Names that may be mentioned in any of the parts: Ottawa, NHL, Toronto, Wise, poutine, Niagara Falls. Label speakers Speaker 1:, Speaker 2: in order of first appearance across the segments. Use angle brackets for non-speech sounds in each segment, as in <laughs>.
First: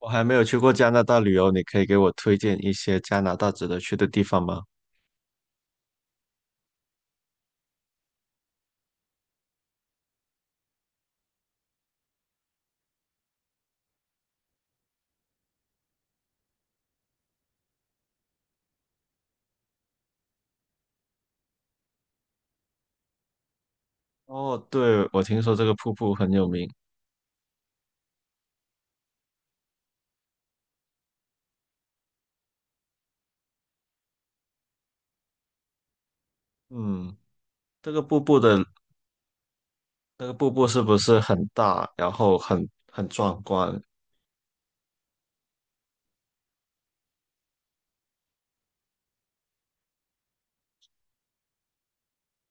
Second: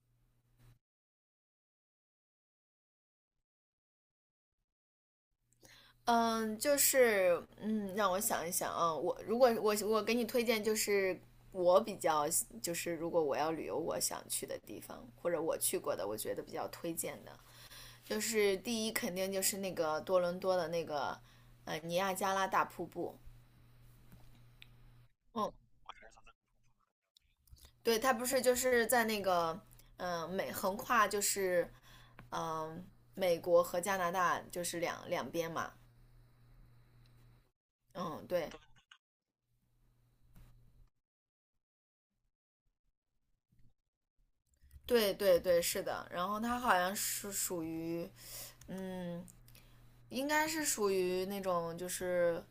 Speaker 1: 我还没有去过加拿大旅游，你可以给我推荐一些加拿大值得去的地方吗？
Speaker 2: 让我想一想啊。我如果我给你推荐，就是我比较就是如果我要旅游，我想去的地方，或者我去过的，我觉得比较推荐的，就是第一肯定就是那个多伦多的那个尼亚加拉大瀑布。
Speaker 1: 哦，对，我听
Speaker 2: 嗯，
Speaker 1: 说这个瀑布很有名。
Speaker 2: 对，它不是就是在那个嗯、呃美横跨就是嗯、呃美国和加拿大就是两边嘛。
Speaker 1: 嗯，这个瀑
Speaker 2: 嗯，
Speaker 1: 布
Speaker 2: 对
Speaker 1: 的那个瀑布是不是很大，然后很壮观？
Speaker 2: 对对对，是的。然后它好像是属于。嗯，应该是属于那种就是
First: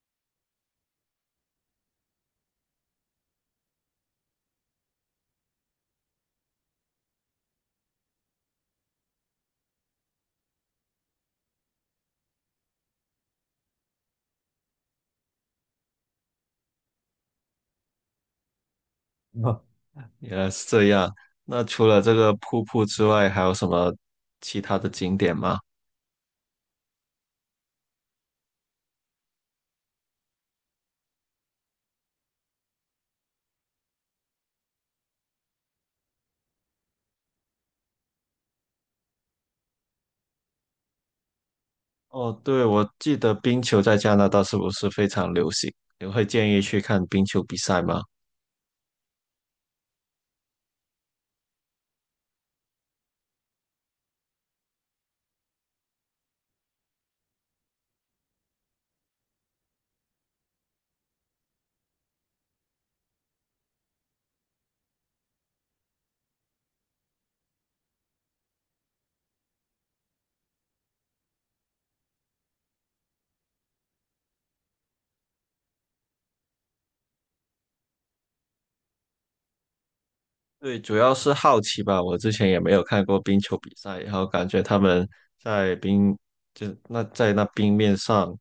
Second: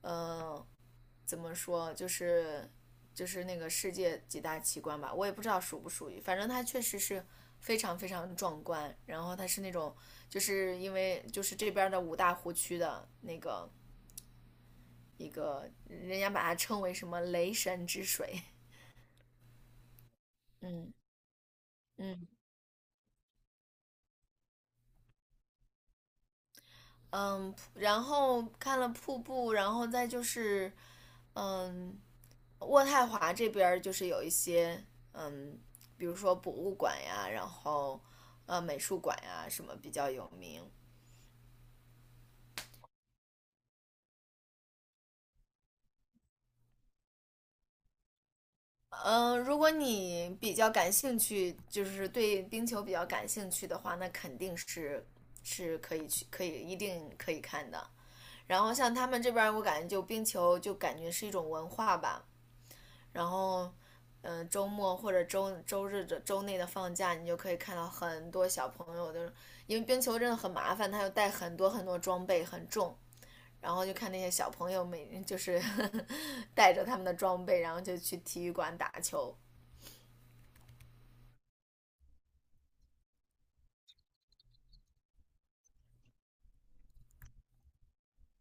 Speaker 2: 呃，怎么说，就是那个世界几大奇观吧，我也不知道属不属于，反正它确实是非常非常壮观。然后它是那种就是因为就是这边的五大湖区的那个一个，人家把它称为什么雷神之水
Speaker 1: <laughs> 哦原
Speaker 2: <laughs>，
Speaker 1: 来是这
Speaker 2: 嗯
Speaker 1: 样。那除了这
Speaker 2: 嗯。
Speaker 1: 个瀑布之外，还有什么其他的景点吗？
Speaker 2: 嗯，然后看了瀑布，然后再就是，嗯，渥太华这边就是有一些，嗯，比如说博物馆呀，然后美术馆呀什么比较有名。
Speaker 1: 哦，对，我记得冰球在加拿大是不是非常流行？你会建议去看冰球比赛吗？
Speaker 2: 嗯，如果你比较感兴趣，就是对冰球比较感兴趣的话，那肯定是可以去，一定可以看的。然后像他们这边我感觉就冰球就感觉是一种文化吧，然后，周末或者周日的周内的放假，你就可以看到很多小朋友，就是因为冰球真的很麻烦，他要带很多很多装备，很重。然后就看那些小朋友每 <laughs> 就是呵呵带着他们的装备，然后就去体育馆打球。
Speaker 1: 对，主要是好奇吧。我之前也没有看过冰球比赛，然后感觉他们在冰，就那在那冰面上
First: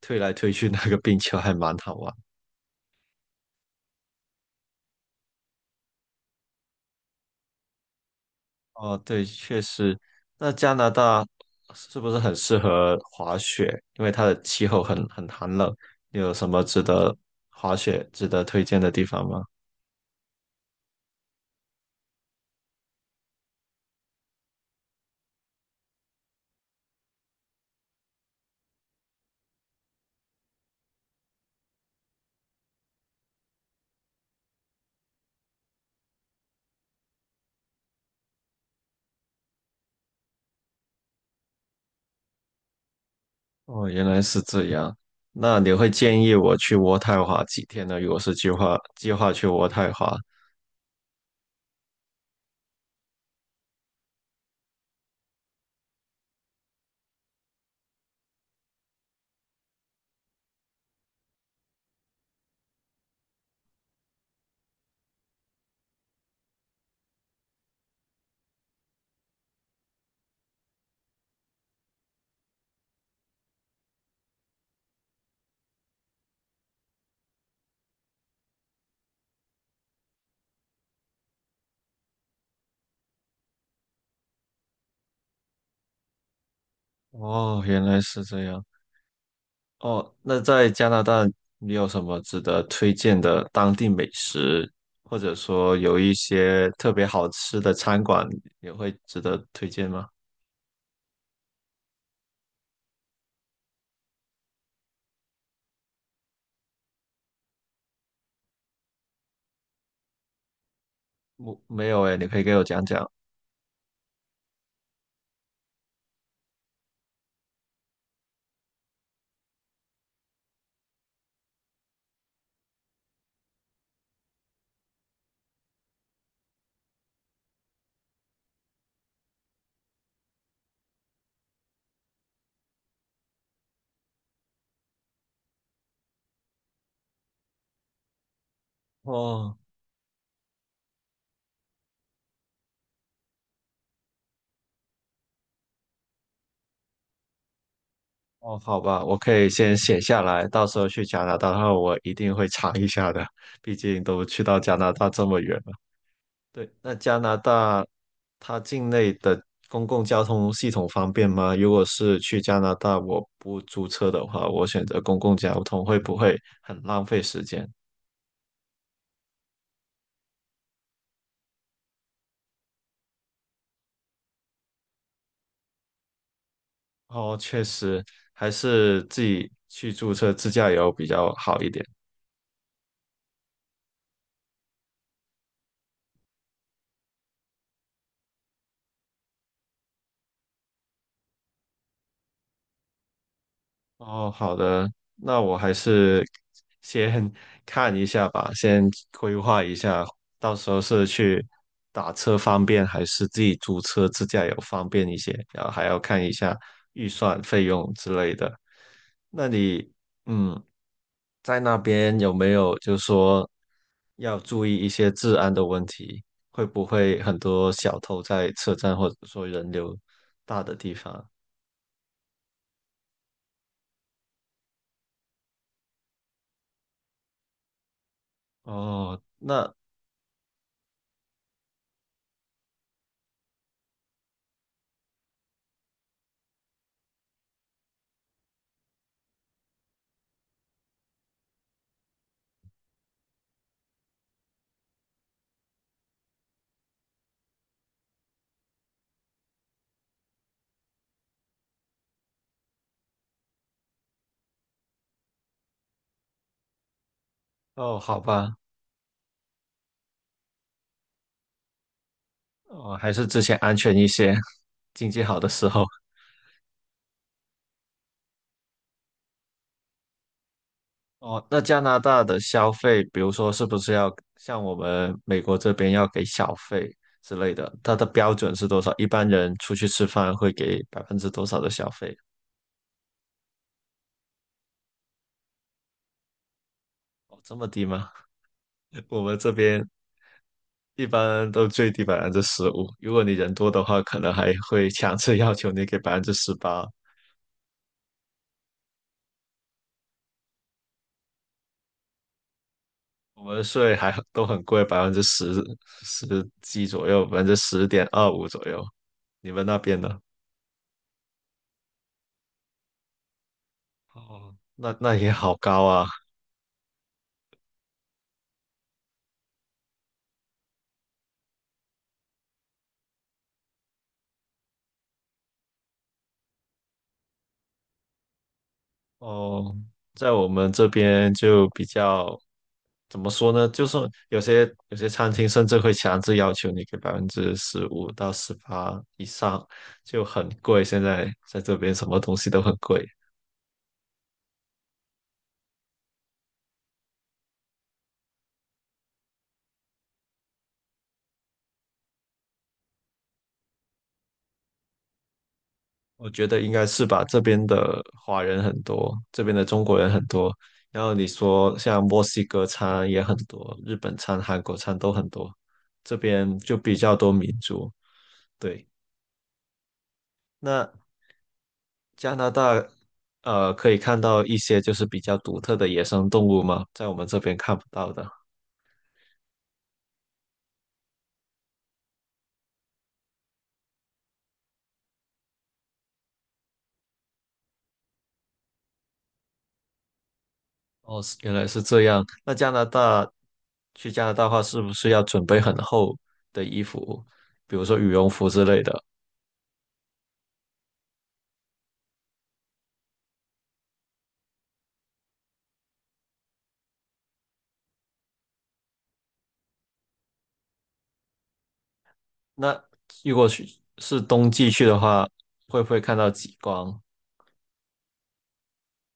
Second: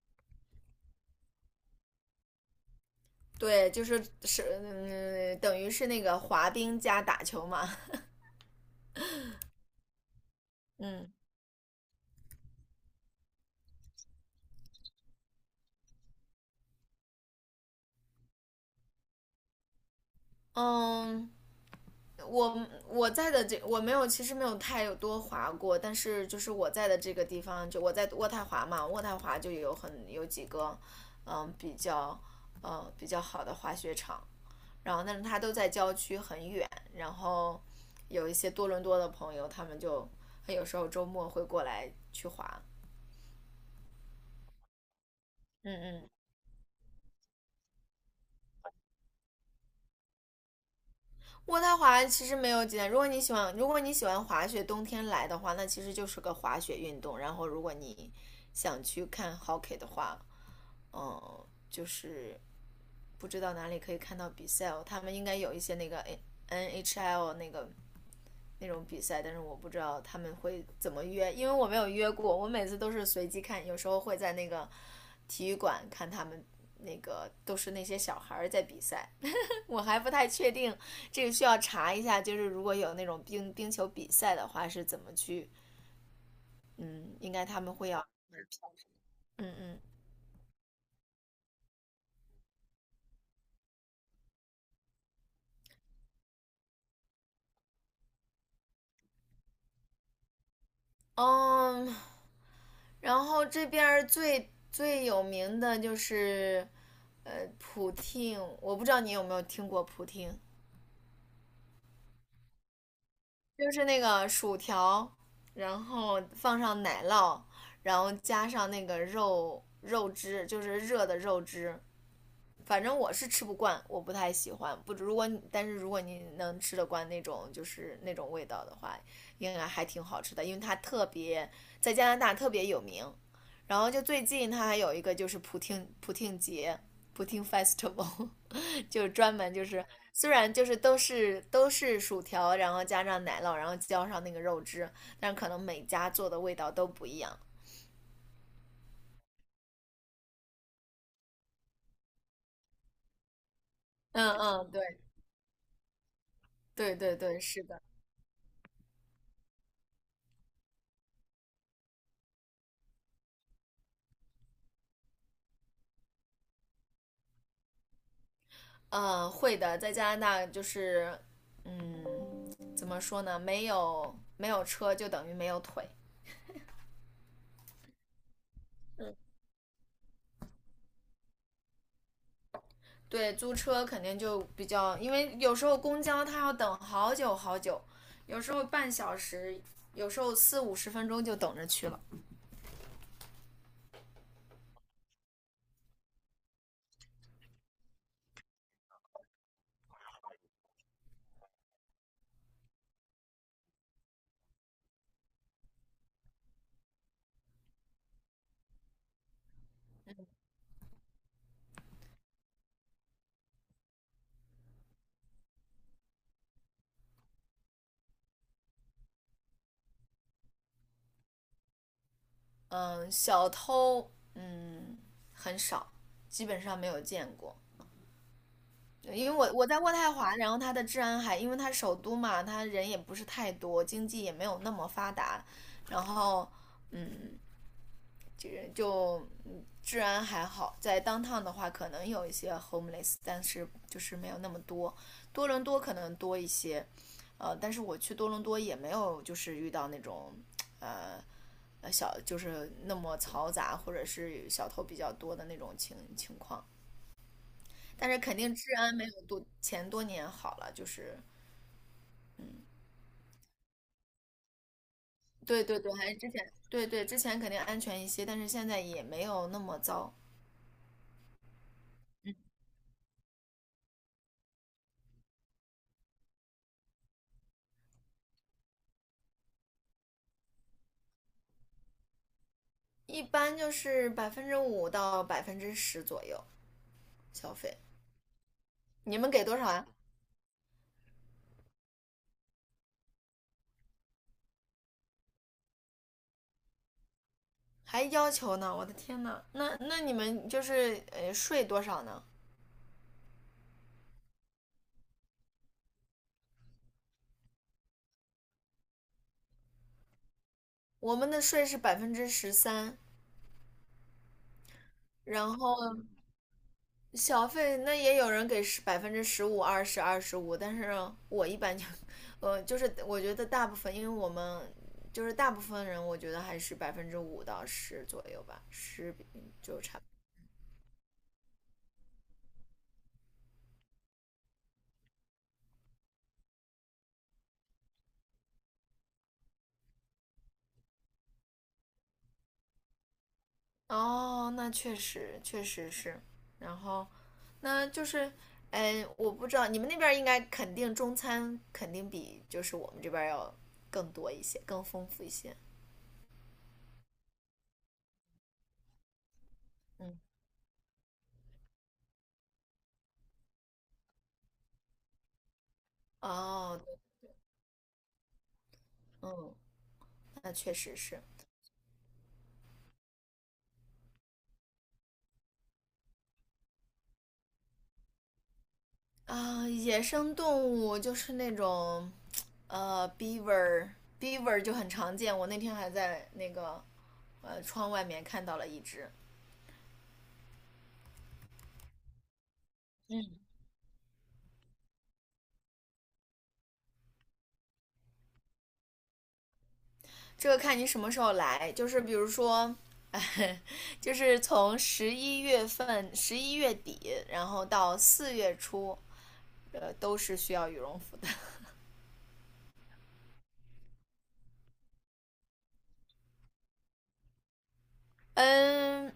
Speaker 1: 推来推去，<laughs> 那个冰球还蛮好玩。
Speaker 2: 对，就是，等于是那个滑冰加打球嘛。
Speaker 1: 哦，对，确实。那加
Speaker 2: <laughs>
Speaker 1: 拿
Speaker 2: 嗯
Speaker 1: 大是不是很适合滑雪？因为它的气候很寒冷。你有什么值得滑雪、值得推荐的地方吗？
Speaker 2: 嗯，我在的这我没有，其实没有太多滑过，但是就是我在的这个地方，就我在渥太华嘛，渥太华就有很有几个，比较比较好的滑雪场，然后但是它都在郊区很远，然后有一些多伦多的朋友，他们就有时候周末会过来去滑，
Speaker 1: 哦，原来是这样。那你
Speaker 2: 嗯
Speaker 1: 会
Speaker 2: 嗯，
Speaker 1: 建议我去渥太华几天呢？如果是计划计划去渥太华，
Speaker 2: 渥太华其实没有几点，如果你喜欢滑雪，冬天来的话，那其实就是个滑雪运动。然后，如果你想去看 hockey 的话，就是不知道哪里可以看到比赛哦。他们应该有一些那个 NHL 那个那种比赛，但是我不知道他们会怎么约，因为我没有约过。我每次都是随机看，有时候会在那个体育馆看他们那个都是那些小孩在比赛。我还不太确定，这个需要查一下。就是如果有那种冰球比赛的话，是怎么去？嗯，应该他
Speaker 1: 哦，
Speaker 2: 们
Speaker 1: 原
Speaker 2: 会
Speaker 1: 来
Speaker 2: 要，
Speaker 1: 是这样。
Speaker 2: 嗯嗯
Speaker 1: 哦，那在加拿大，你有什么值得推荐的当地美食，或者说有一些特别好吃的餐馆，也会值得推荐吗？
Speaker 2: 嗯。然后这边儿最有名的就是，普汀，我不知道你有没有听过普汀，
Speaker 1: 我没有诶，你可以给我讲讲。
Speaker 2: 就是那个薯条，然后放上奶酪，然后加上那个肉汁，就是热的肉汁，反正我是吃不惯，我不太喜欢。不，但是如果你能吃得惯那种就是那种味道的话，应该还挺好吃的，因为它特别在加拿大特别有名。然后就最近它还有一个就是普听节普听 festival，<laughs> 就是专门
Speaker 1: 哦
Speaker 2: 就是虽然就是都是薯条，然后加上奶酪，然后浇上那个肉汁，但是可能每家做的味道都不一样。
Speaker 1: 哦，好吧，我可以先写下来，到时候去加拿大的话，我一定会尝一下的，毕竟都
Speaker 2: 嗯
Speaker 1: 去到
Speaker 2: 嗯，
Speaker 1: 加拿
Speaker 2: 对
Speaker 1: 大这么远。对，那
Speaker 2: 对对
Speaker 1: 加拿
Speaker 2: 对，是的。
Speaker 1: 大它境内的公共交通系统方便吗？如果是去加拿大，我不租车的话，我选择公共交通会不会很浪费时间？
Speaker 2: 嗯，会的，在加拿大就是，嗯，怎么说呢？没有车就等于没有腿。
Speaker 1: 哦，确实，还是自己去租车自驾游比较好一点。
Speaker 2: 对，租车肯定就比较，因为有时候公交它要等好久好久，有时候半小时，有时候四五十分钟就等着去了。
Speaker 1: 哦，好的，那我还是先 <laughs> 看一下吧，先规划一下，到时候是去打车方便，还是自己租车自驾游方便一些，然后还要看一下预算、费用之类的。那你，嗯，在那边有没有就说要注意一些治安的问题？会不会很多小偷在车站或者说人流大的地方？
Speaker 2: 嗯，小偷，很少，基本上没有见过。
Speaker 1: 哦，
Speaker 2: 因为我
Speaker 1: 那
Speaker 2: 在渥太华，然后它的治安还，因为它首都嘛，它人也不是太多，经济也没有那么发达，然后嗯，这个就治安还好。在 downtown 的话，可能有一些 homeless，但是就是没有那么多。多伦多可能多一些，但是我去多伦多也没有就是遇到那种呃小就是那么嘈杂或者是小偷比较多的那种况。
Speaker 1: 哦，
Speaker 2: 但
Speaker 1: 好
Speaker 2: 是肯定
Speaker 1: 吧。
Speaker 2: 治安没有多年好了，就是
Speaker 1: 哦，还是之前安全一些，经济好的
Speaker 2: 对
Speaker 1: 时
Speaker 2: 对
Speaker 1: 候。
Speaker 2: 对，还是之前之前肯定安全一些，但是现在也没有那么糟，
Speaker 1: 哦，那加拿大的消费，比如说是不是要像我们美国这边要给小费之类的？它的标准是多少？一般人出去吃饭会给百分之多少的小费？
Speaker 2: 一般就是百分之五到百分之十左右
Speaker 1: 哦，
Speaker 2: 消
Speaker 1: 这么
Speaker 2: 费。
Speaker 1: 低吗？<laughs>
Speaker 2: 你
Speaker 1: 我
Speaker 2: 们
Speaker 1: 们
Speaker 2: 给
Speaker 1: 这
Speaker 2: 多少啊？
Speaker 1: 边一般都最低百分之十五，如果你人多的话，可能还会强制要求你给18%。
Speaker 2: 还要求呢？我的天呐，那那你们就是税多少呢？
Speaker 1: 我们税还都很贵，百分之十几左右，10.25%左右。你们那边呢？
Speaker 2: 我们的税是13%，
Speaker 1: 哦，那那也好
Speaker 2: 然
Speaker 1: 高
Speaker 2: 后
Speaker 1: 啊。
Speaker 2: 小费那也有人给15%、二十、25，但是我一般就，就是我觉得大部分，因为我们就是大部分人，我觉得还是百分之五到十左右吧，十比
Speaker 1: 哦，在我们这边就比较怎么说呢？就是有些餐厅甚至会强制要求你给15%到18%以上，就很贵。现在在这边什么东西都很贵，
Speaker 2: 哦，那确实确实是，然后那就是，哎，我不知道你们那边应该肯定中餐肯定比就是我们这边要更多一些，更丰富一些，
Speaker 1: 我觉得应该是吧。这边的华人很多，这边的中国人
Speaker 2: 嗯，
Speaker 1: 很多，然后你说像墨西哥餐也很多，日本餐、韩国餐都很多，这边就
Speaker 2: 哦，
Speaker 1: 比
Speaker 2: 对
Speaker 1: 较多民族，对。
Speaker 2: 嗯，那
Speaker 1: 那
Speaker 2: 确实是。
Speaker 1: 加拿大，呃，可以看到一些就是比较独特的野生动物吗？在我们这边看不到的。
Speaker 2: 啊，野生动物就是那种，呃，beaver beaver 就很常见。我那天还在那个，窗外面看到了一只。
Speaker 1: 哦，原来是这样。那加拿大，去加拿大的话，是不是要准备很厚的衣服，比如说羽绒服之类的？
Speaker 2: 这个看你什么时候来，就是比如说，<laughs> 哎就是从11月份、11月底，然后到4月初，都是需要羽绒服的。
Speaker 1: 那如果去是冬季去的话，会不会看到极光？
Speaker 2: <laughs> 嗯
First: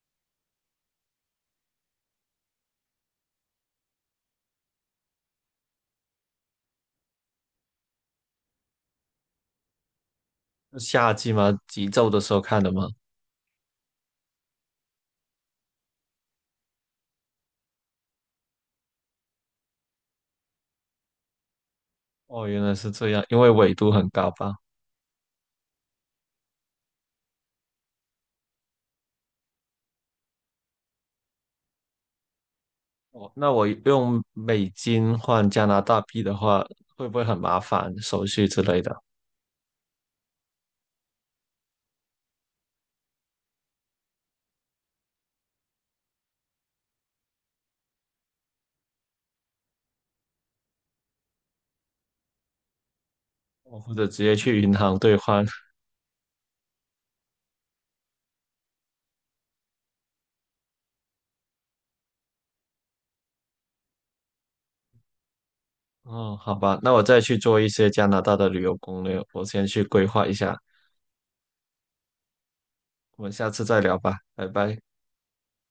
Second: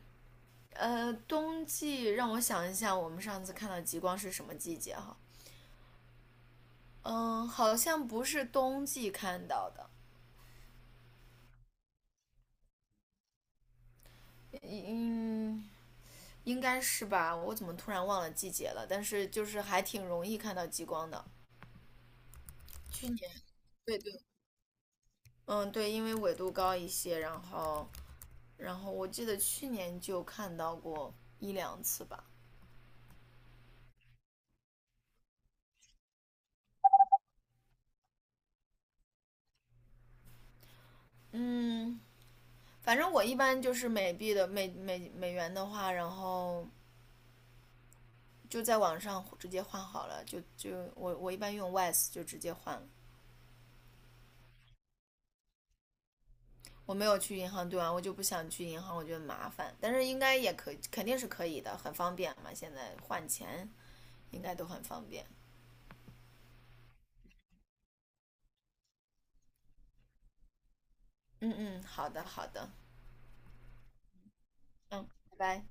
Speaker 2: 冬季让我想一下，我们上次看到极光是什么季节哈？嗯，好像不是冬季看到的，
Speaker 1: 是夏季吗？极昼的时候看的吗？
Speaker 2: 嗯，应该是吧？我怎么突然忘了季节了？但是就是还挺容易看到极光的。
Speaker 1: 哦，原来是
Speaker 2: 去
Speaker 1: 这
Speaker 2: 年，
Speaker 1: 样，因为纬度
Speaker 2: 对
Speaker 1: 很
Speaker 2: 对，
Speaker 1: 高吧。
Speaker 2: 嗯，对，因为纬度高一些，然后，然后我记得去年就看到过一两次吧。
Speaker 1: 哦，那我用美金换加拿大币的话，会不会很麻烦手续之类的？
Speaker 2: 嗯，反正我一般就是美元的话，然后就在网上直接换好了，就我一般用 Wise 就直接换了。
Speaker 1: 哦，或者直接去银行兑换？
Speaker 2: 我没有去银行兑完，我就不想去银行，我觉得麻烦。但是应该也可以，肯定是可以的，很方便嘛。现在换钱应该都很方便。
Speaker 1: 哦，好吧，那我再去做一些加拿大的旅游攻略，我先去规划一下，
Speaker 2: 嗯嗯，好的好的，
Speaker 1: 我们下次再聊吧，拜拜。
Speaker 2: 嗯，拜拜。